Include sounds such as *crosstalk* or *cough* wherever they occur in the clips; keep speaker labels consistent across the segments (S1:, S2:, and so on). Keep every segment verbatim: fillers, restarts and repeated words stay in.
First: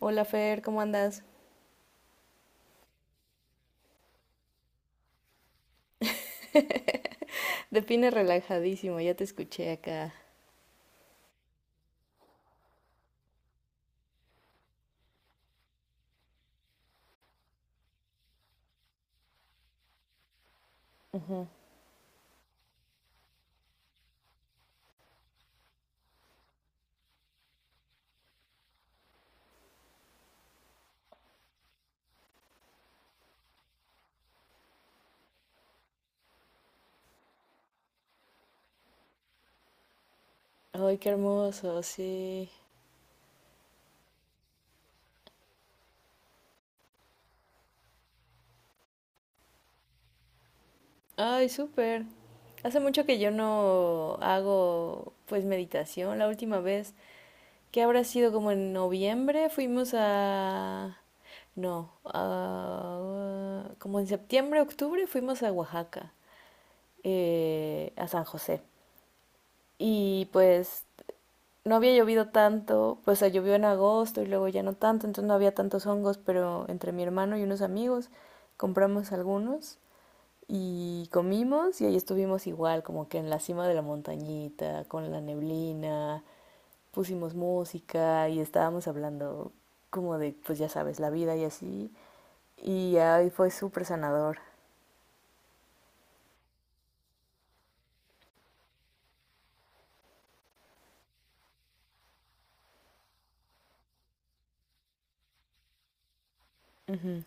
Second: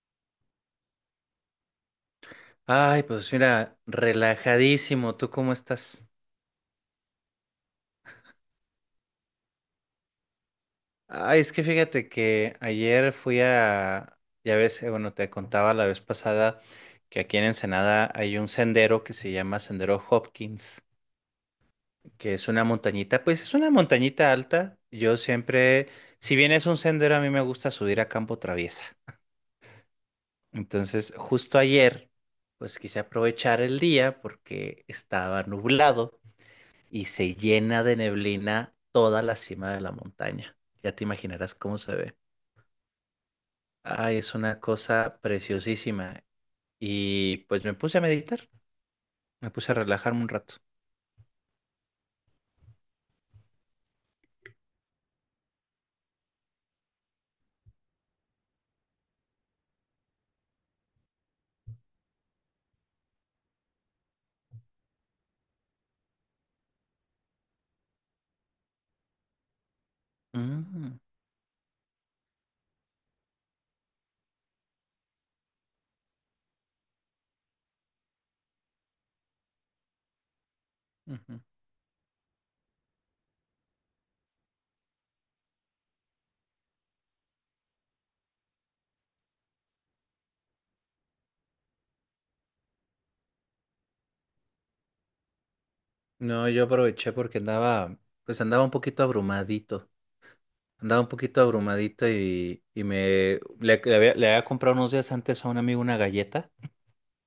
S1: Hola Fer, ¿cómo andas?
S2: Ay, pues mira, relajadísimo. ¿Tú cómo estás?
S1: De Pine relajadísimo, ya te escuché acá.
S2: Ay, es que fíjate que ayer fui a, ya ves, eh, bueno, te contaba la vez pasada que aquí en Ensenada hay un sendero que se llama Sendero Hopkins,
S1: Ujú.
S2: que es una montañita, pues es una montañita alta. Yo siempre, si bien es un sendero, a mí me gusta subir a campo traviesa. Entonces, justo ayer, pues quise aprovechar el día porque estaba nublado y se llena de neblina toda la cima de la montaña. Ya
S1: Ay,
S2: te
S1: qué
S2: imaginarás cómo
S1: hermoso,
S2: se ve.
S1: sí.
S2: Ay, es una cosa preciosísima. Y pues me puse a meditar, me puse a relajarme un rato.
S1: Ay, súper. Hace mucho que yo no hago pues meditación. La última vez que habrá sido como en noviembre fuimos a... No, a- como en septiembre, octubre fuimos a Oaxaca, eh, a San José. Y pues
S2: Mm,
S1: no había llovido tanto, pues o sea, llovió en agosto y luego ya no tanto, entonces no había tantos hongos, pero entre mi hermano y unos amigos compramos algunos y
S2: ujú.
S1: comimos y ahí estuvimos igual, como que en la cima de la montañita, con la neblina, pusimos música y estábamos hablando como de, pues ya sabes, la vida y así. Y ahí fue súper sanador.
S2: No, yo aproveché porque andaba, pues andaba un poquito abrumadito. Andaba un poquito abrumadito y, y me le, le había, le había comprado unos días antes a un amigo una galleta
S1: Ujú.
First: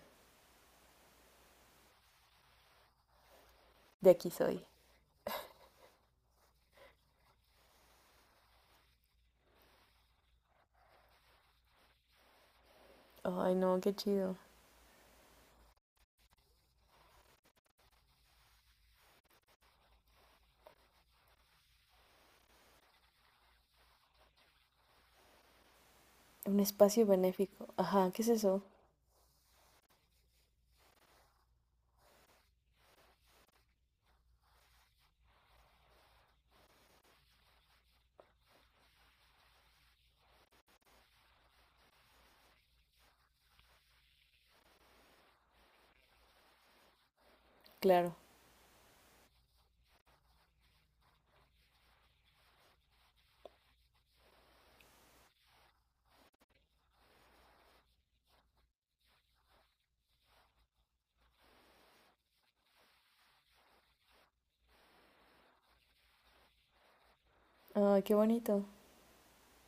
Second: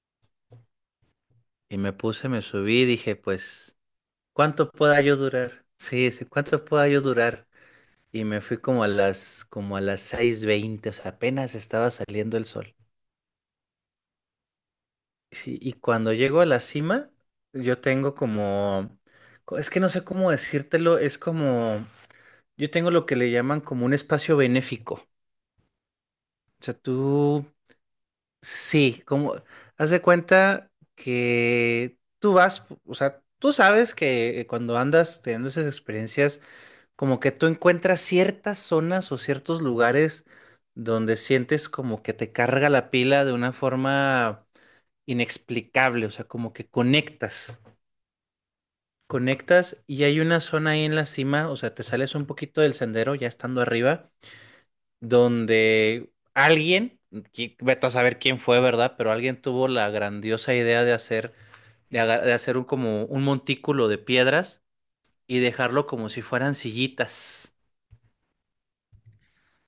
S2: y me puse, me subí y dije, pues,
S1: De aquí soy.
S2: ¿cuánto pueda yo durar? Sí, sí, ¿cuánto pueda yo durar? Y me fui como a las, como a las seis veinte. O sea, apenas estaba saliendo el sol.
S1: Ay, no, qué chido.
S2: Sí, y cuando llego a la cima, yo tengo como, co- es que no sé cómo decírtelo, es como, yo tengo lo que le llaman como un espacio benéfico.
S1: Un
S2: O sea,
S1: espacio
S2: tú,
S1: benéfico. Ajá, ¿qué es eso?
S2: sí, como, haz de cuenta que tú vas, o sea, tú sabes que cuando andas teniendo esas experiencias, como que tú encuentras ciertas zonas o ciertos lugares donde sientes como que te carga la pila de una forma inexplicable. O sea, como que conectas,
S1: Claro.
S2: conectas y hay una zona ahí en la cima, o sea, te sales un poquito del sendero ya estando arriba, donde alguien, qui- vete a saber quién fue, ¿verdad? Pero alguien tuvo la grandiosa idea de hacer, de, aga- de hacer un como un montículo de piedras y dejarlo como si fueran sillitas.
S1: Ay, qué bonito.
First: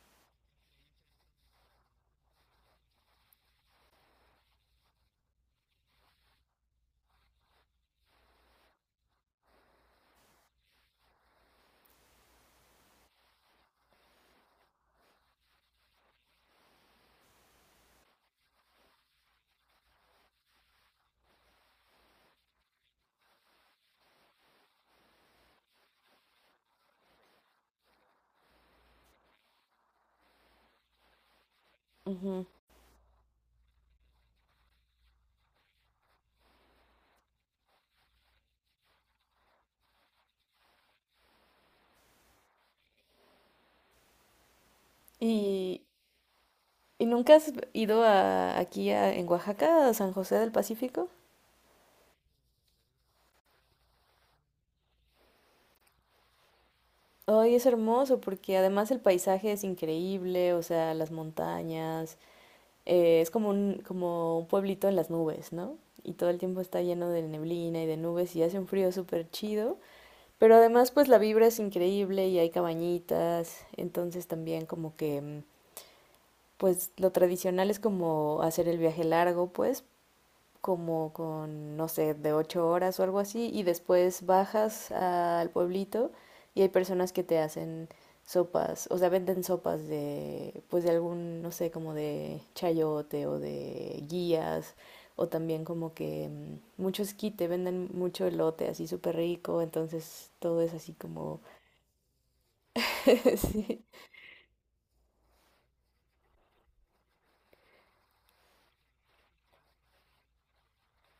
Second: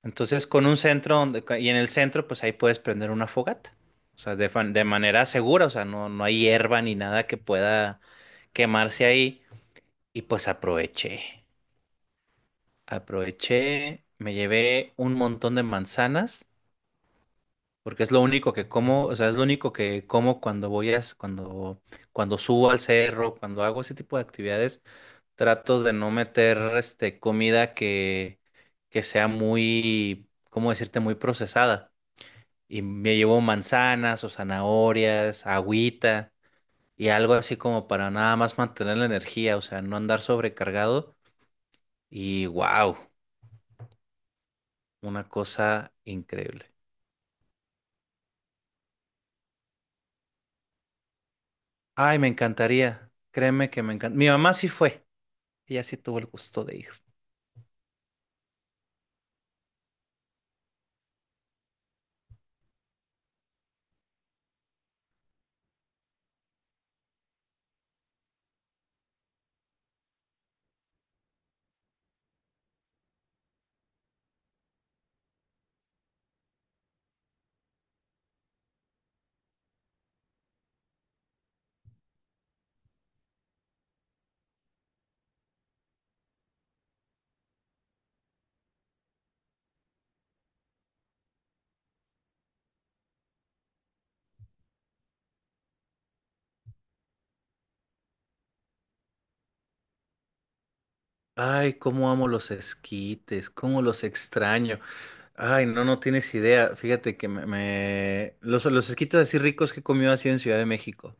S2: Entonces, con un centro donde, ca- y en el centro, pues ahí puedes prender una fogata. O sea, de, fan- de manera segura. O sea, no, no hay hierba ni nada que pueda quemarse ahí. Y pues aproveché, aproveché, me llevé un montón de manzanas, porque es lo único que como. O sea, es lo único que como cuando voy a, s- cuando, cuando subo al cerro, cuando hago ese tipo de actividades. Trato de no meter, este, comida que, que sea muy, ¿cómo decirte?, muy procesada.
S1: Ujú.
S2: Y me llevo manzanas o zanahorias, agüita y algo así como para nada más mantener la energía, o sea, no andar sobrecargado. Y wow, una
S1: ¿Y,
S2: cosa increíble.
S1: y nunca has ido a, aquí a- en Oaxaca, a San José del Pacífico?
S2: Ay, me encantaría. Créeme que me encanta. Mi mamá sí fue. Ella sí tuvo el gusto de ir.
S1: Ay, es hermoso porque además el paisaje es increíble, o sea, las montañas, eh, es como un, como un pueblito en las nubes, ¿no? Y todo el tiempo está lleno de neblina y de nubes y hace un frío súper chido. Pero además, pues la vibra es increíble y hay cabañitas, entonces también como que, mm, pues lo tradicional es como hacer el viaje largo, pues, como con, no sé, de ocho horas o algo así, y después bajas al pueblito y hay personas que te hacen sopas, o sea, venden sopas de, pues de algún, no sé, como de chayote o de guías, o también como que mm, mucho esquite, venden mucho elote así súper rico, entonces todo es así como...
S2: Ay, cómo amo los
S1: *laughs*
S2: esquites, cómo
S1: Sí.
S2: los extraño. Ay, no, no tienes idea. Fíjate que me, me- Los, los esquites así ricos que he comido así en Ciudad de México.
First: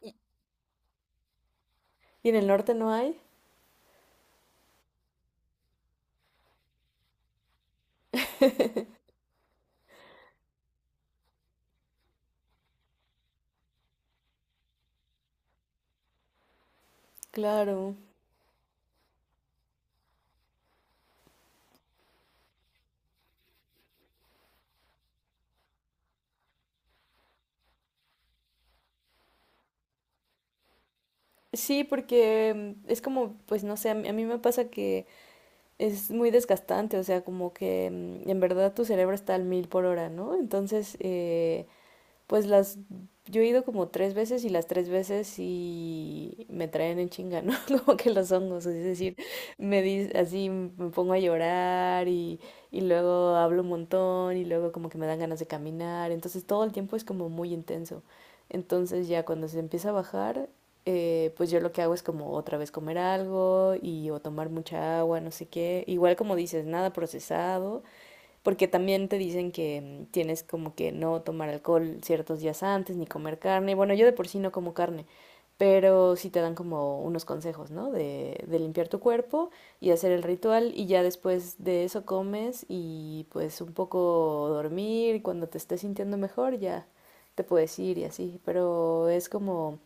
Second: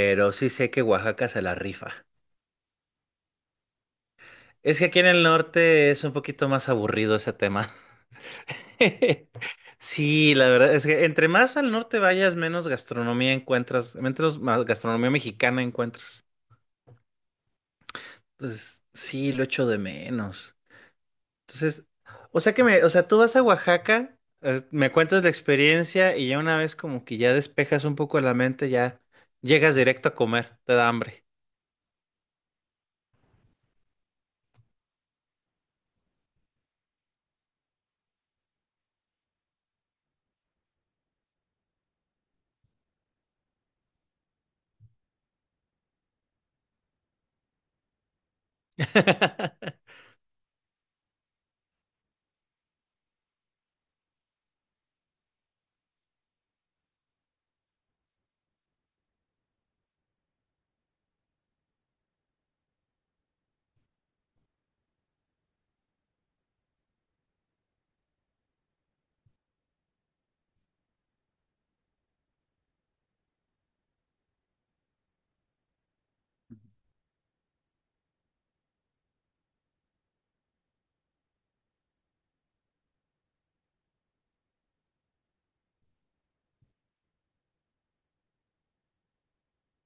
S1: ¿Y
S2: sí sé que Oaxaca se la rifa.
S1: en el norte no hay?
S2: Es que aquí en el norte es un poquito más aburrido ese tema. *laughs* Sí, la verdad es que entre más al norte vayas, menos gastronomía encuentras, menos, más gastronomía mexicana encuentras.
S1: Claro.
S2: Entonces, sí, lo echo de menos. Entonces, o sea que me, o sea, tú vas a Oaxaca, eh, me cuentas la experiencia y ya una vez como que ya despejas un poco la mente, ya llegas directo a comer, te da hambre.
S1: Sí, porque mm, es como, pues no sé, a mí, a mí me pasa que es muy desgastante, o sea, como que mm, en verdad tu cerebro está al mil por hora, ¿no? Entonces, eh, pues las, yo he ido como tres veces y las tres veces y me traen en chinga, ¿no? *laughs* Como que los hongos, es decir, me
S2: *laughs*
S1: di- así me pongo a llorar y, y luego hablo un montón y luego como que me dan ganas de caminar, entonces todo el tiempo es como muy intenso. Entonces ya cuando se empieza a bajar, eh, pues yo lo que hago es como otra vez comer algo y o tomar mucha agua, no sé qué. Igual como dices, nada procesado porque también te dicen que mm, tienes como que no tomar alcohol ciertos días antes, ni comer carne. Bueno, yo de por sí no como carne, pero sí te dan como unos consejos, ¿no? De, de limpiar tu cuerpo y hacer el ritual y ya después de eso comes y pues un poco dormir y cuando te estés sintiendo mejor ya te puedes ir y así, pero es como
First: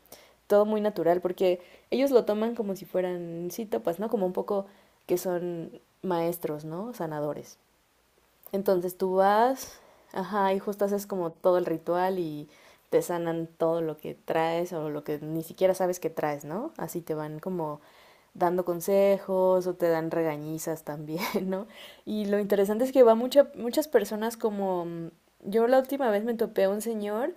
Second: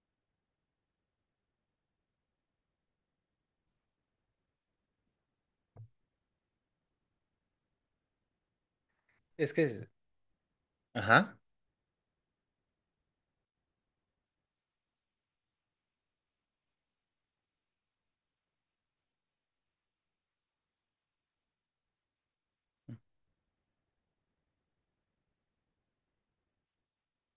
S1: todo muy natural porque ellos lo toman como si fueran sí topas, ¿no? Como un poco que son maestros, ¿no? Sanadores. Entonces tú
S2: Es
S1: vas,
S2: que,
S1: ajá, y justo haces como
S2: ajá.
S1: todo el ritual y te sanan todo lo que traes o lo que ni siquiera sabes que traes, ¿no? Así te van como dando consejos o te dan regañizas también, *laughs* ¿no? Y lo interesante es que va mucha, muchas personas como... mm, yo la última vez me topé a un señor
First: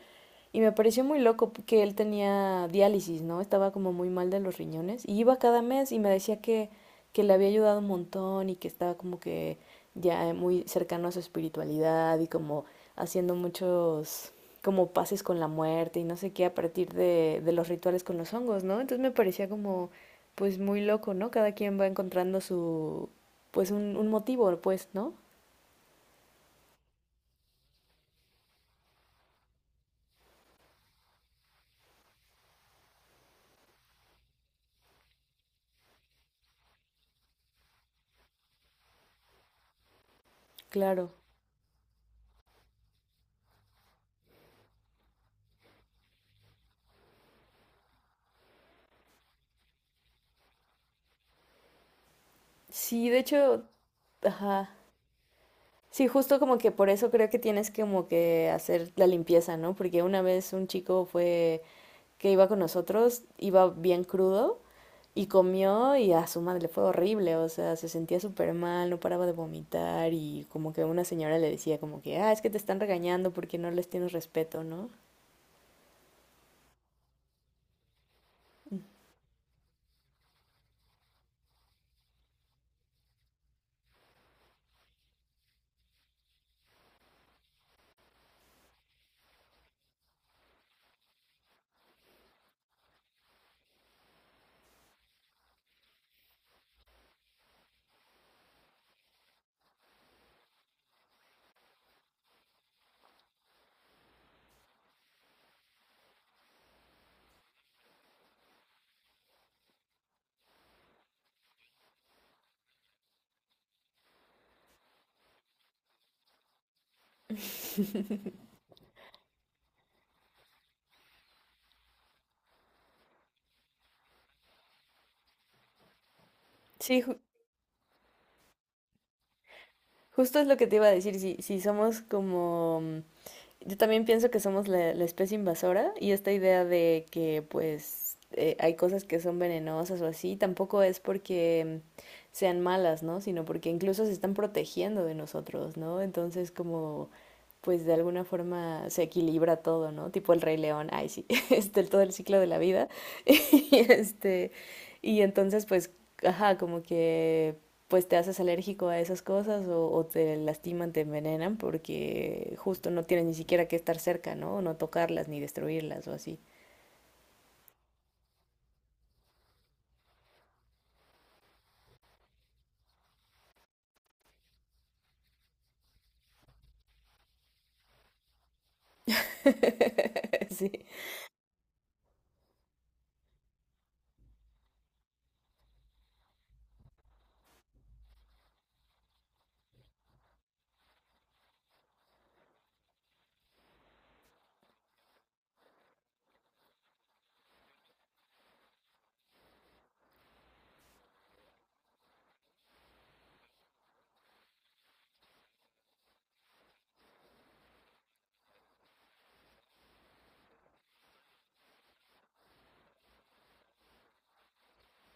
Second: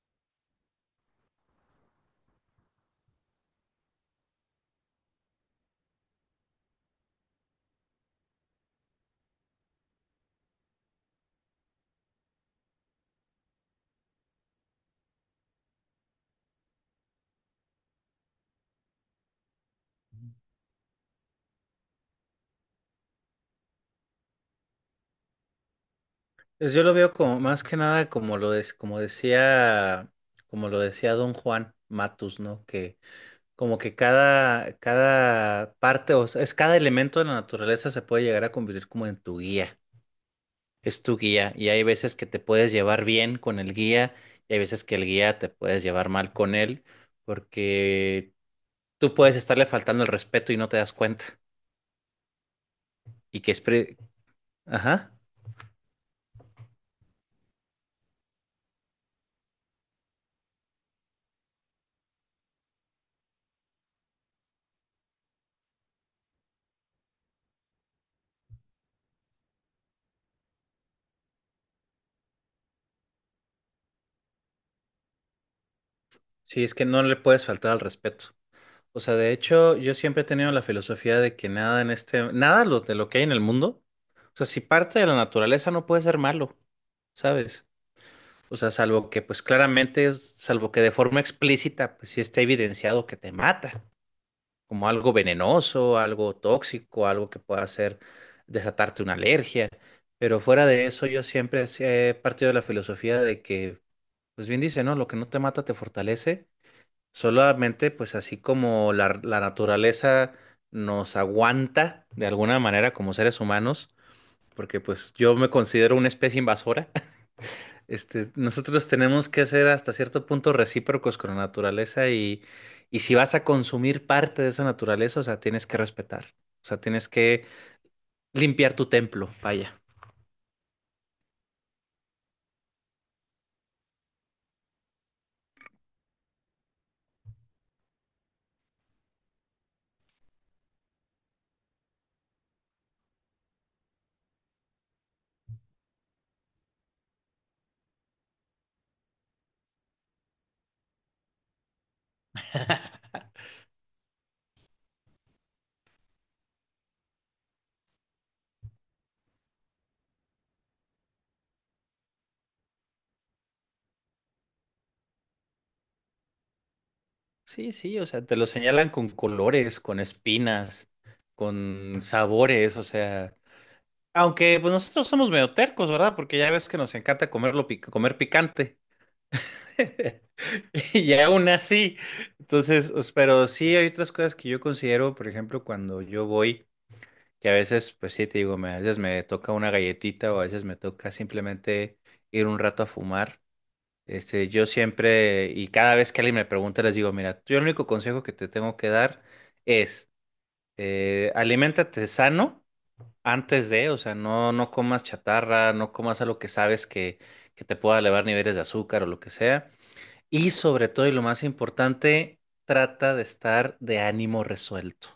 S1: y me pareció muy loco que él tenía diálisis, ¿no? Estaba como muy mal de los riñones y iba cada mes y me decía que, que le había ayudado un montón y que estaba como que ya muy cercano a su espiritualidad y como haciendo muchos como pases con la muerte y no sé qué a partir de, de los rituales con los hongos, ¿no? Entonces me parecía como pues muy loco, ¿no? Cada quien va encontrando su pues un, un motivo, pues, ¿no?
S2: Pues yo lo veo como más que nada como lo des- como decía, como lo decía Don Juan Matus, ¿no? Que como que cada, cada parte, o sea, es cada elemento de la naturaleza se puede llegar a convertir como en tu guía. Es
S1: Claro.
S2: tu guía. Y hay veces que te puedes llevar bien con el guía, y hay veces que el guía te puedes llevar mal con él, porque tú puedes estarle faltando el respeto y no te das cuenta.
S1: Sí, de
S2: Y que es
S1: hecho,
S2: pre-
S1: ajá.
S2: Ajá.
S1: Sí, justo como que por eso creo que tienes como que hacer la limpieza, ¿no? Porque una vez un chico fue que iba con nosotros, iba bien crudo y comió y a su madre le fue horrible, o sea, se sentía súper mal, no paraba de vomitar y como que una señora le decía como que, ah, es que te están regañando porque no les tienes respeto, ¿no?
S2: Sí, es que no le puedes faltar al respeto. O sea, de hecho, yo siempre he tenido la filosofía de que nada en este, nada lo- de lo que hay en el mundo, o sea, si parte de la naturaleza no puede ser malo, ¿sabes? O sea, salvo que, pues claramente, es- salvo que de forma explícita, pues sí esté evidenciado que te mata, como algo venenoso, algo tóxico, algo que pueda hacer desatarte una alergia. Pero fuera de eso, yo siempre sí he partido de la filosofía de que, pues bien dice, ¿no? Lo que no te mata te fortalece. Solamente, pues así como la, la naturaleza nos aguanta de alguna manera como seres humanos, porque pues yo me considero una especie invasora, *laughs* este, nosotros tenemos que ser hasta cierto punto recíprocos con la naturaleza y, y si vas a consumir parte de esa naturaleza, o sea, tienes que respetar, o sea,
S1: Sí,
S2: tienes
S1: ju-
S2: que limpiar tu templo, vaya.
S1: justo es lo que te iba a decir, si, si somos como mm, yo también pienso que somos la, la especie invasora y esta idea de que pues eh, hay cosas que son venenosas o así, tampoco es porque mm, sean malas, ¿no? Sino porque incluso se están protegiendo de nosotros, ¿no? Entonces como pues de alguna forma se equilibra todo, ¿no? Tipo el Rey León, ay sí, *laughs* este, todo el ciclo de la vida *laughs* y este, y entonces pues, ajá, como que pues te haces alérgico a esas cosas o, o te lastiman, te envenenan porque justo no tienes ni siquiera que estar cerca, ¿no? No tocarlas ni destruirlas o así.
S2: Sí, sí, o sea, te lo señalan con colores, con espinas, con sabores, o sea... Aunque pues nosotros somos medio tercos, ¿verdad? Porque ya ves que nos encanta comerlo pic- comer picante. *laughs*
S1: *laughs* Sí.
S2: Y aún así. Entonces, os- pero sí hay otras cosas que yo considero, por ejemplo, cuando yo voy, que a veces, pues sí, te digo, me- a veces me toca una galletita o a veces me toca simplemente ir un rato a fumar. Este, yo siempre, y cada vez que alguien me pregunta, les digo, mira, yo el único consejo que te tengo que dar es, eh, aliméntate sano antes de, o sea, no, no comas chatarra, no comas algo que sabes que, que te pueda elevar niveles de azúcar o lo que sea. Y sobre todo, y lo más importante, trata de estar de ánimo resuelto.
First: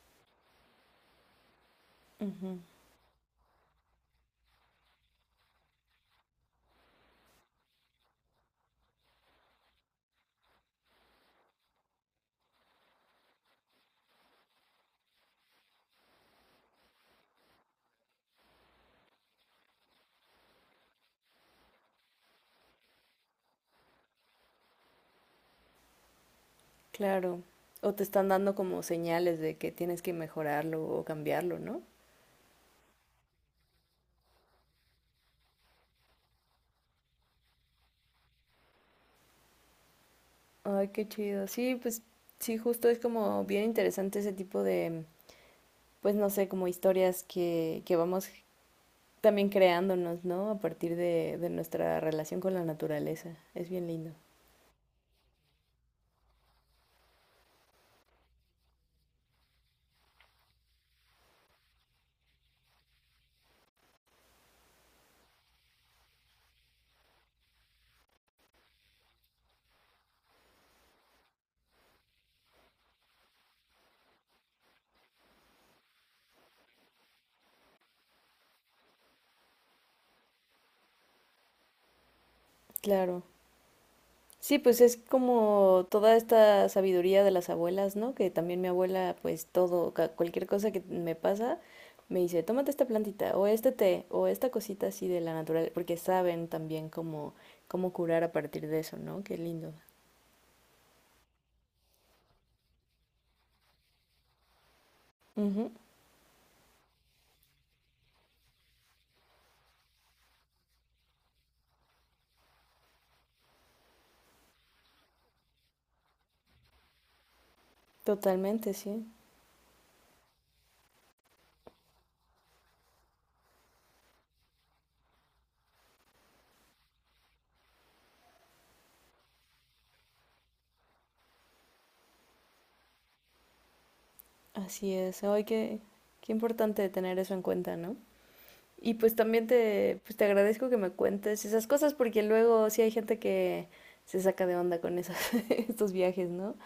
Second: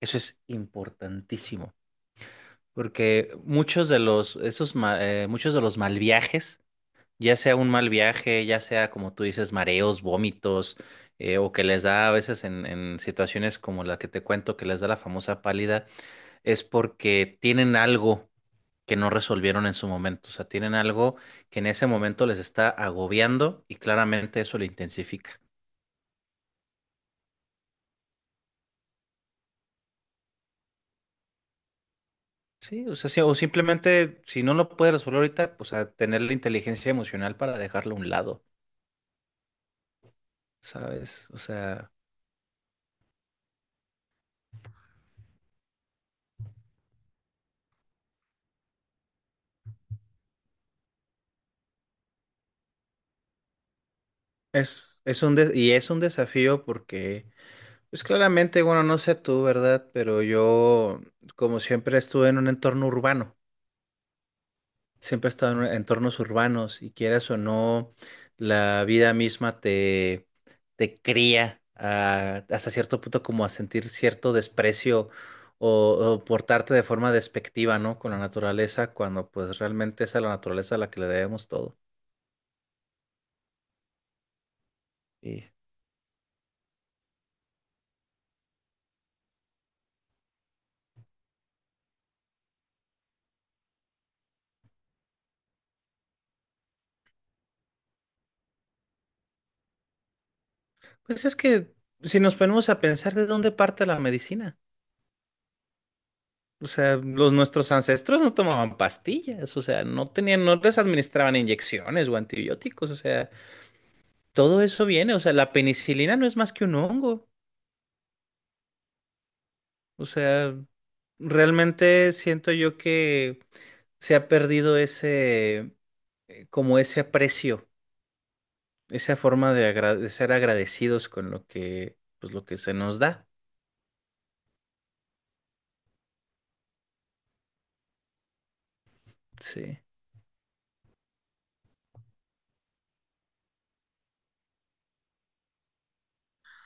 S2: Eso es importantísimo,
S1: Ujú.
S2: porque muchos de los, esos, ma- eh, muchos de los mal viajes, ya sea un mal viaje, ya sea como tú dices, mareos, vómitos, eh, o que les da a veces en, en situaciones como la que te cuento, que les da la famosa pálida, es porque tienen algo que no resolvieron en su momento. O sea, tienen algo que en ese momento les está agobiando y claramente eso lo intensifica.
S1: Claro. O te están dando como señales de que tienes que mejorarlo o cambiarlo, ¿no?
S2: Sí, o sea, sí, o simplemente si no lo puedes resolver ahorita, pues a tener la inteligencia emocional para dejarlo a un lado,
S1: Ay, qué
S2: ¿sabes? O
S1: chido. Sí,
S2: sea,
S1: pues sí, justo es como bien interesante ese tipo de, pues no sé, como historias que, que vamos también creándonos, ¿no? A partir de, de nuestra relación con la naturaleza. Es bien lindo.
S2: es, es un des- y es un desafío porque, pues claramente, bueno, no sé tú, ¿verdad? Pero yo, como siempre, estuve en un entorno urbano. Siempre he estado en entornos urbanos y quieras o no, la vida misma te, te cría a- hasta cierto punto como a sentir cierto desprecio o, o portarte de forma despectiva, ¿no? Con la naturaleza, cuando pues realmente es a la naturaleza a la que le debemos todo.
S1: Claro. Sí, pues es
S2: Y
S1: como toda esta sabiduría de las abuelas, ¿no? Que también mi abuela, pues todo, ca- cualquier cosa que me pasa, me dice, tómate esta plantita, o este té, o esta cosita así de la natural, porque saben también cómo, cómo curar a partir de eso, ¿no? Qué lindo.
S2: pues es que si nos ponemos a pensar de dónde parte la medicina.
S1: Ujú.
S2: O sea, los nuestros ancestros no tomaban pastillas, o sea, no tenían, no les administraban inyecciones o antibióticos, o sea, todo eso viene, o sea, la penicilina no es más que un hongo.
S1: Totalmente, sí.
S2: O sea, realmente siento yo que se ha perdido ese, eh, como ese aprecio, esa forma de, agra- de ser agradecidos con lo que, pues lo que se nos da.
S1: Así es. Ay, qué, qué importante tener eso en cuenta, ¿no? Y pues también
S2: Sí.
S1: te, pues te agradezco que me cuentes esas cosas porque luego sí hay gente que se saca de onda con esos, *laughs* estos viajes, ¿no?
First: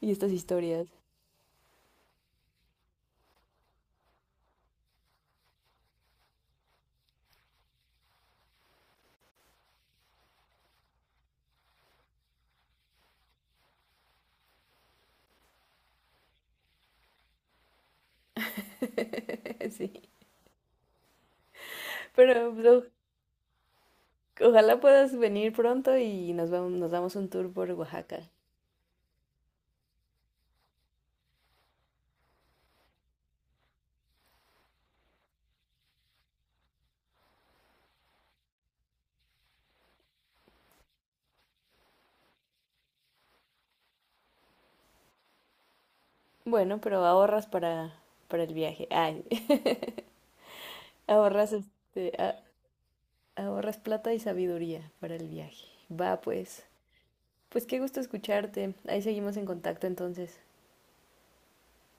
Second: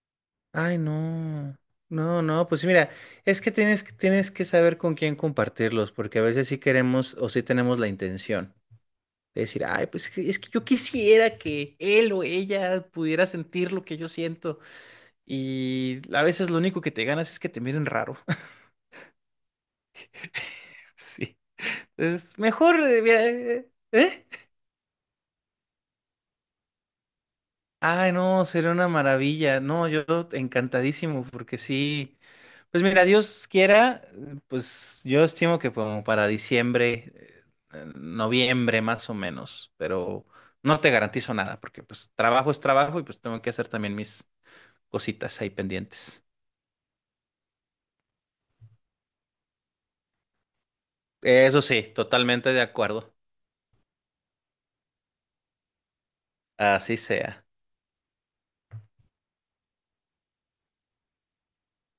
S1: Y estas
S2: Ay,
S1: historias.
S2: no. No, no, pues mira, es que tienes, que- tienes que saber con quién compartirlos, porque a veces sí queremos o sí tenemos la intención de decir, ay, pues es que es que yo quisiera que él o ella pudiera sentir lo que yo siento. Y a veces lo único que te ganas es que te miren raro. *laughs*
S1: *laughs* Sí.
S2: Sí. Es
S1: Pero
S2: mejor,
S1: pues,
S2: eh, mira, eh, ¿eh?
S1: o- ojalá puedas venir pronto y nos vamos, nos damos un tour por
S2: Ay,
S1: Oaxaca.
S2: no, sería una maravilla. No, yo encantadísimo, porque sí. Pues mira, Dios quiera, eh, pues yo estimo que como para diciembre, eh, noviembre más o menos, pero no te garantizo nada, porque pues trabajo es trabajo y pues tengo que hacer también mis cositas ahí pendientes.
S1: Bueno, pero ahorras para, para el viaje. Ay, *laughs* ahorras
S2: Eso sí,
S1: este, a-
S2: totalmente de acuerdo.
S1: ahorras plata y sabiduría para el viaje. Va pues.
S2: Así sea.
S1: Pues qué gusto escucharte. Ahí seguimos en contacto entonces.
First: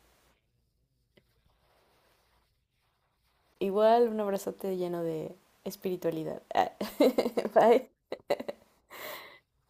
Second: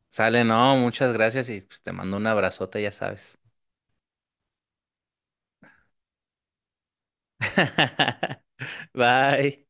S2: Sale, no, muchas gracias y pues, te mando un abrazote, ya sabes.
S1: Igual un abrazote lleno de espiritualidad. Ah. *laughs* Bye.
S2: *laughs* Bye.